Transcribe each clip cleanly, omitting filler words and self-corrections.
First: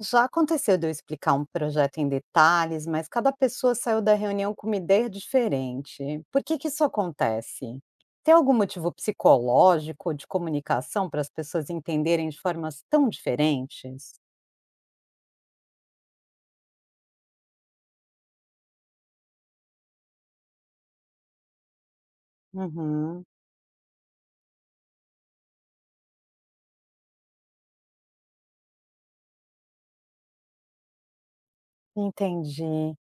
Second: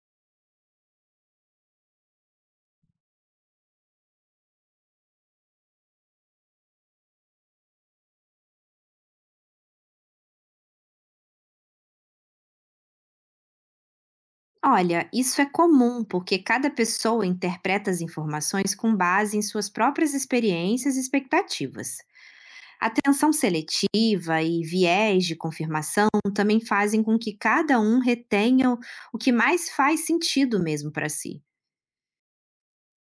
Já aconteceu de eu explicar um projeto em detalhes, mas cada pessoa saiu da reunião com uma ideia diferente. Por que que isso acontece? Tem algum motivo psicológico ou de comunicação para as pessoas entenderem de formas tão diferentes? Olha, isso é comum porque cada pessoa interpreta as informações com base em suas próprias experiências e expectativas. Uhum, Atenção seletiva e viés de confirmação também fazem com que cada um retenha o que mais faz sentido mesmo para si. entendi.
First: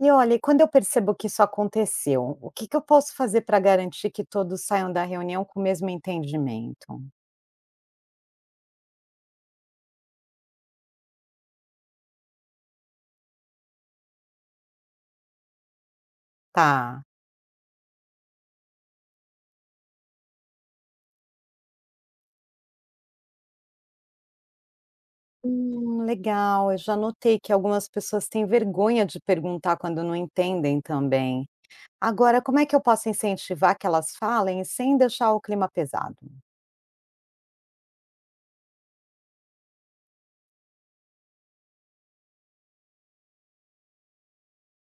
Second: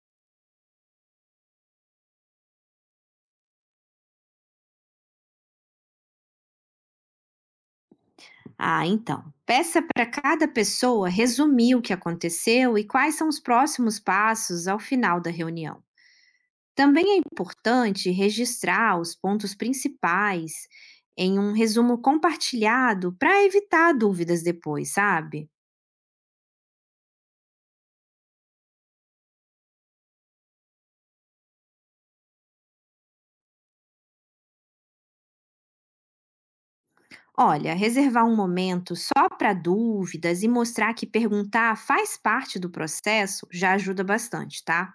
E olha, e quando eu percebo que isso aconteceu, o que que eu posso fazer para garantir que todos saiam da reunião com o mesmo entendimento? Ah, então, peça para cada pessoa resumir o que aconteceu e quais são os próximos passos ao final da reunião. Tá. Também é importante registrar os pontos principais em um resumo compartilhado para evitar dúvidas depois, sabe? Legal. Eu já notei que algumas pessoas têm vergonha de perguntar quando não entendem também. Agora, como é que eu posso incentivar que elas falem sem deixar o clima pesado? Olha, reservar um momento só para dúvidas e mostrar que perguntar faz parte do processo já ajuda bastante, tá?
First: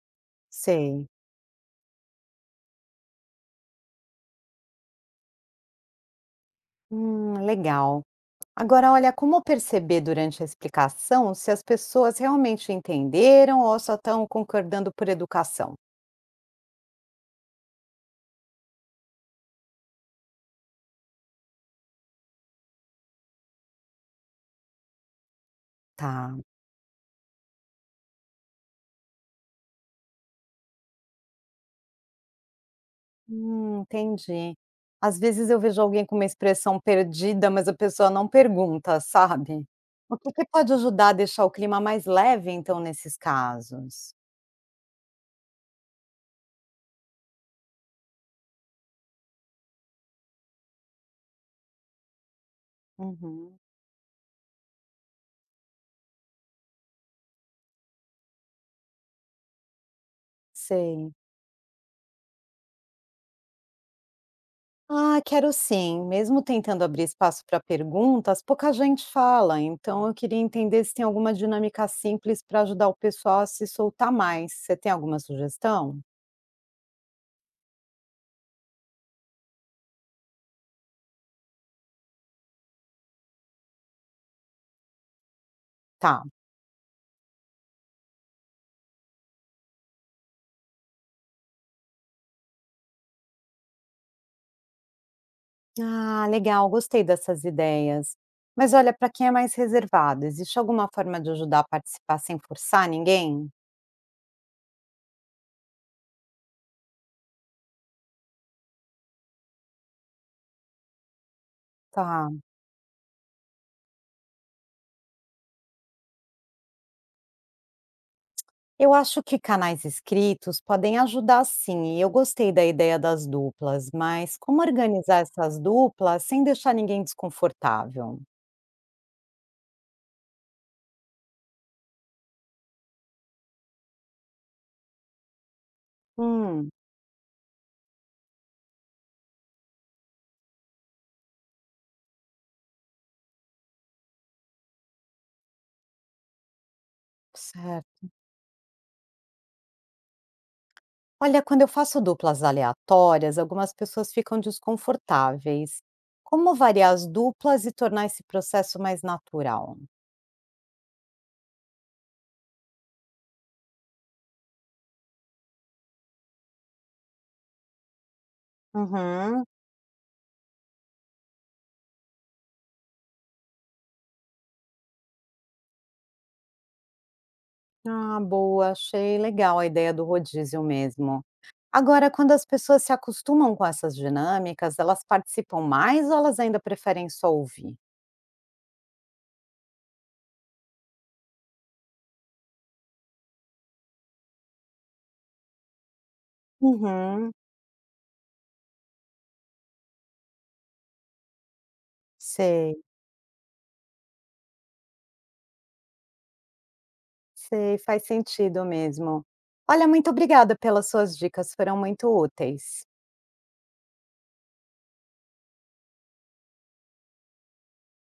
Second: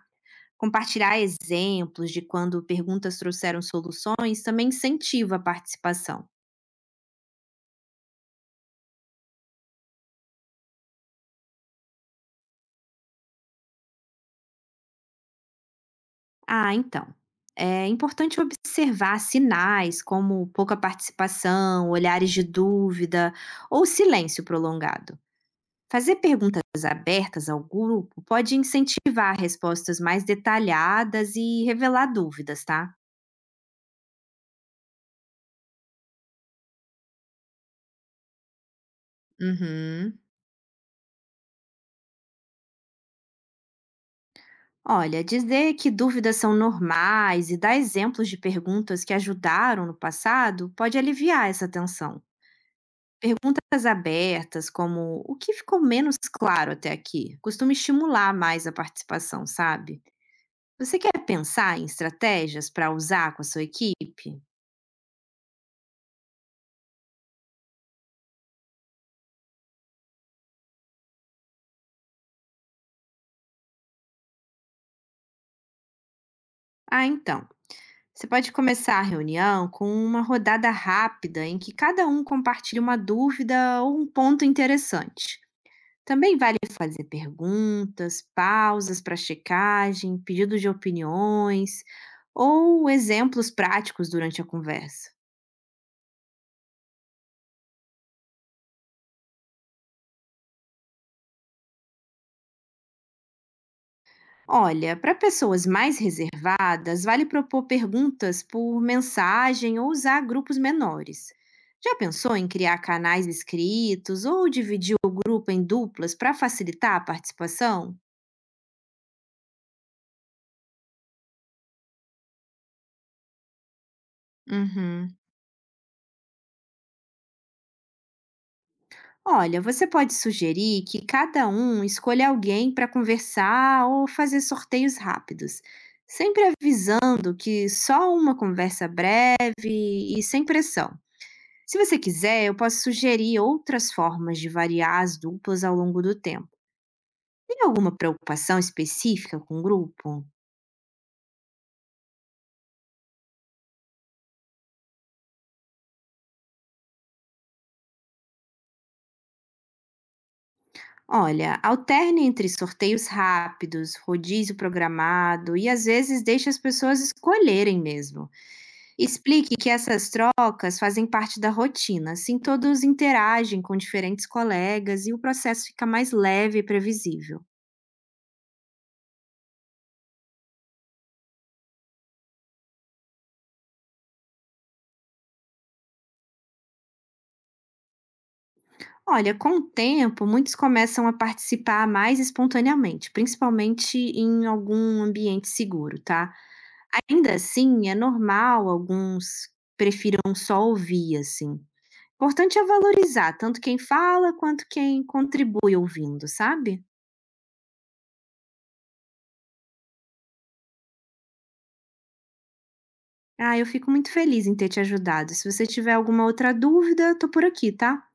Sei. Compartilhar exemplos de quando perguntas trouxeram soluções também incentiva a participação. Legal. Agora, olha, como perceber durante a explicação se as pessoas realmente entenderam ou só estão concordando por educação? Ah, então. É importante observar sinais como pouca participação, olhares de dúvida ou silêncio prolongado. Fazer Tá. perguntas abertas ao grupo pode incentivar respostas mais detalhadas e revelar dúvidas, tá? Entendi. Às vezes eu vejo alguém com uma expressão perdida, mas a pessoa não pergunta, sabe? O Uhum. que que pode ajudar a deixar o clima mais leve, então, nesses casos? Olha, dizer que dúvidas são normais e dar exemplos de perguntas que ajudaram no passado pode aliviar essa tensão. Uhum. Perguntas abertas, como "O que ficou menos claro até aqui?", costuma estimular mais a participação, sabe. Você quer Sei. pensar em estratégias para usar com a sua equipe? Ah, quero sim. Mesmo tentando abrir espaço para perguntas, pouca gente fala. Então, eu queria entender se tem alguma dinâmica simples para ajudar o pessoal a se soltar mais. Você tem alguma sugestão? Ah, então, você pode começar a reunião com uma rodada rápida em que cada um compartilhe uma dúvida ou um ponto interessante. Tá. Também vale fazer perguntas, pausas para checagem, pedido de opiniões ou exemplos práticos durante a conversa. Ah, legal, gostei dessas ideias. Mas olha, para quem é mais reservado, existe alguma forma de ajudar a participar sem forçar ninguém? Olha, para pessoas mais reservadas, vale propor perguntas por mensagem ou usar grupos menores. Já Tá. pensou em criar canais escritos ou dividir o grupo em duplas para facilitar a participação? Eu acho que canais escritos podem ajudar sim, e eu gostei da ideia das duplas, mas como Uhum. organizar essas duplas sem deixar ninguém desconfortável? Olha, você pode sugerir que cada um escolha alguém para conversar ou fazer sorteios rápidos, sempre Hum, avisando que só uma conversa breve e sem pressão. Se você quiser, eu posso sugerir outras formas de variar as duplas ao longo do tempo. Tem alguma certo. preocupação específica com o grupo? Olha, quando eu faço duplas aleatórias, algumas pessoas ficam desconfortáveis. Como variar as duplas e tornar esse processo mais natural? Olha, alterne entre sorteios rápidos, rodízio programado e às vezes deixe as pessoas escolherem mesmo. Uhum. Explique que essas trocas fazem parte da rotina, assim todos interagem com diferentes colegas e o processo fica mais leve e previsível. Ah, boa, achei legal a ideia do rodízio mesmo. Agora, quando as pessoas se acostumam com essas dinâmicas, elas participam mais ou elas ainda preferem só ouvir? Olha, com o tempo, muitos começam a participar mais espontaneamente, principalmente em algum ambiente seguro, tá? Uhum, Ainda assim, é normal alguns prefiram só ouvir, assim. Importante é sei, valorizar tanto quem fala quanto quem contribui ouvindo, sabe? sei, faz sentido mesmo. Olha, muito obrigada pelas suas dicas, foram muito úteis. Ah, eu fico muito feliz em ter te ajudado. Se você tiver alguma outra dúvida, tô por aqui, tá?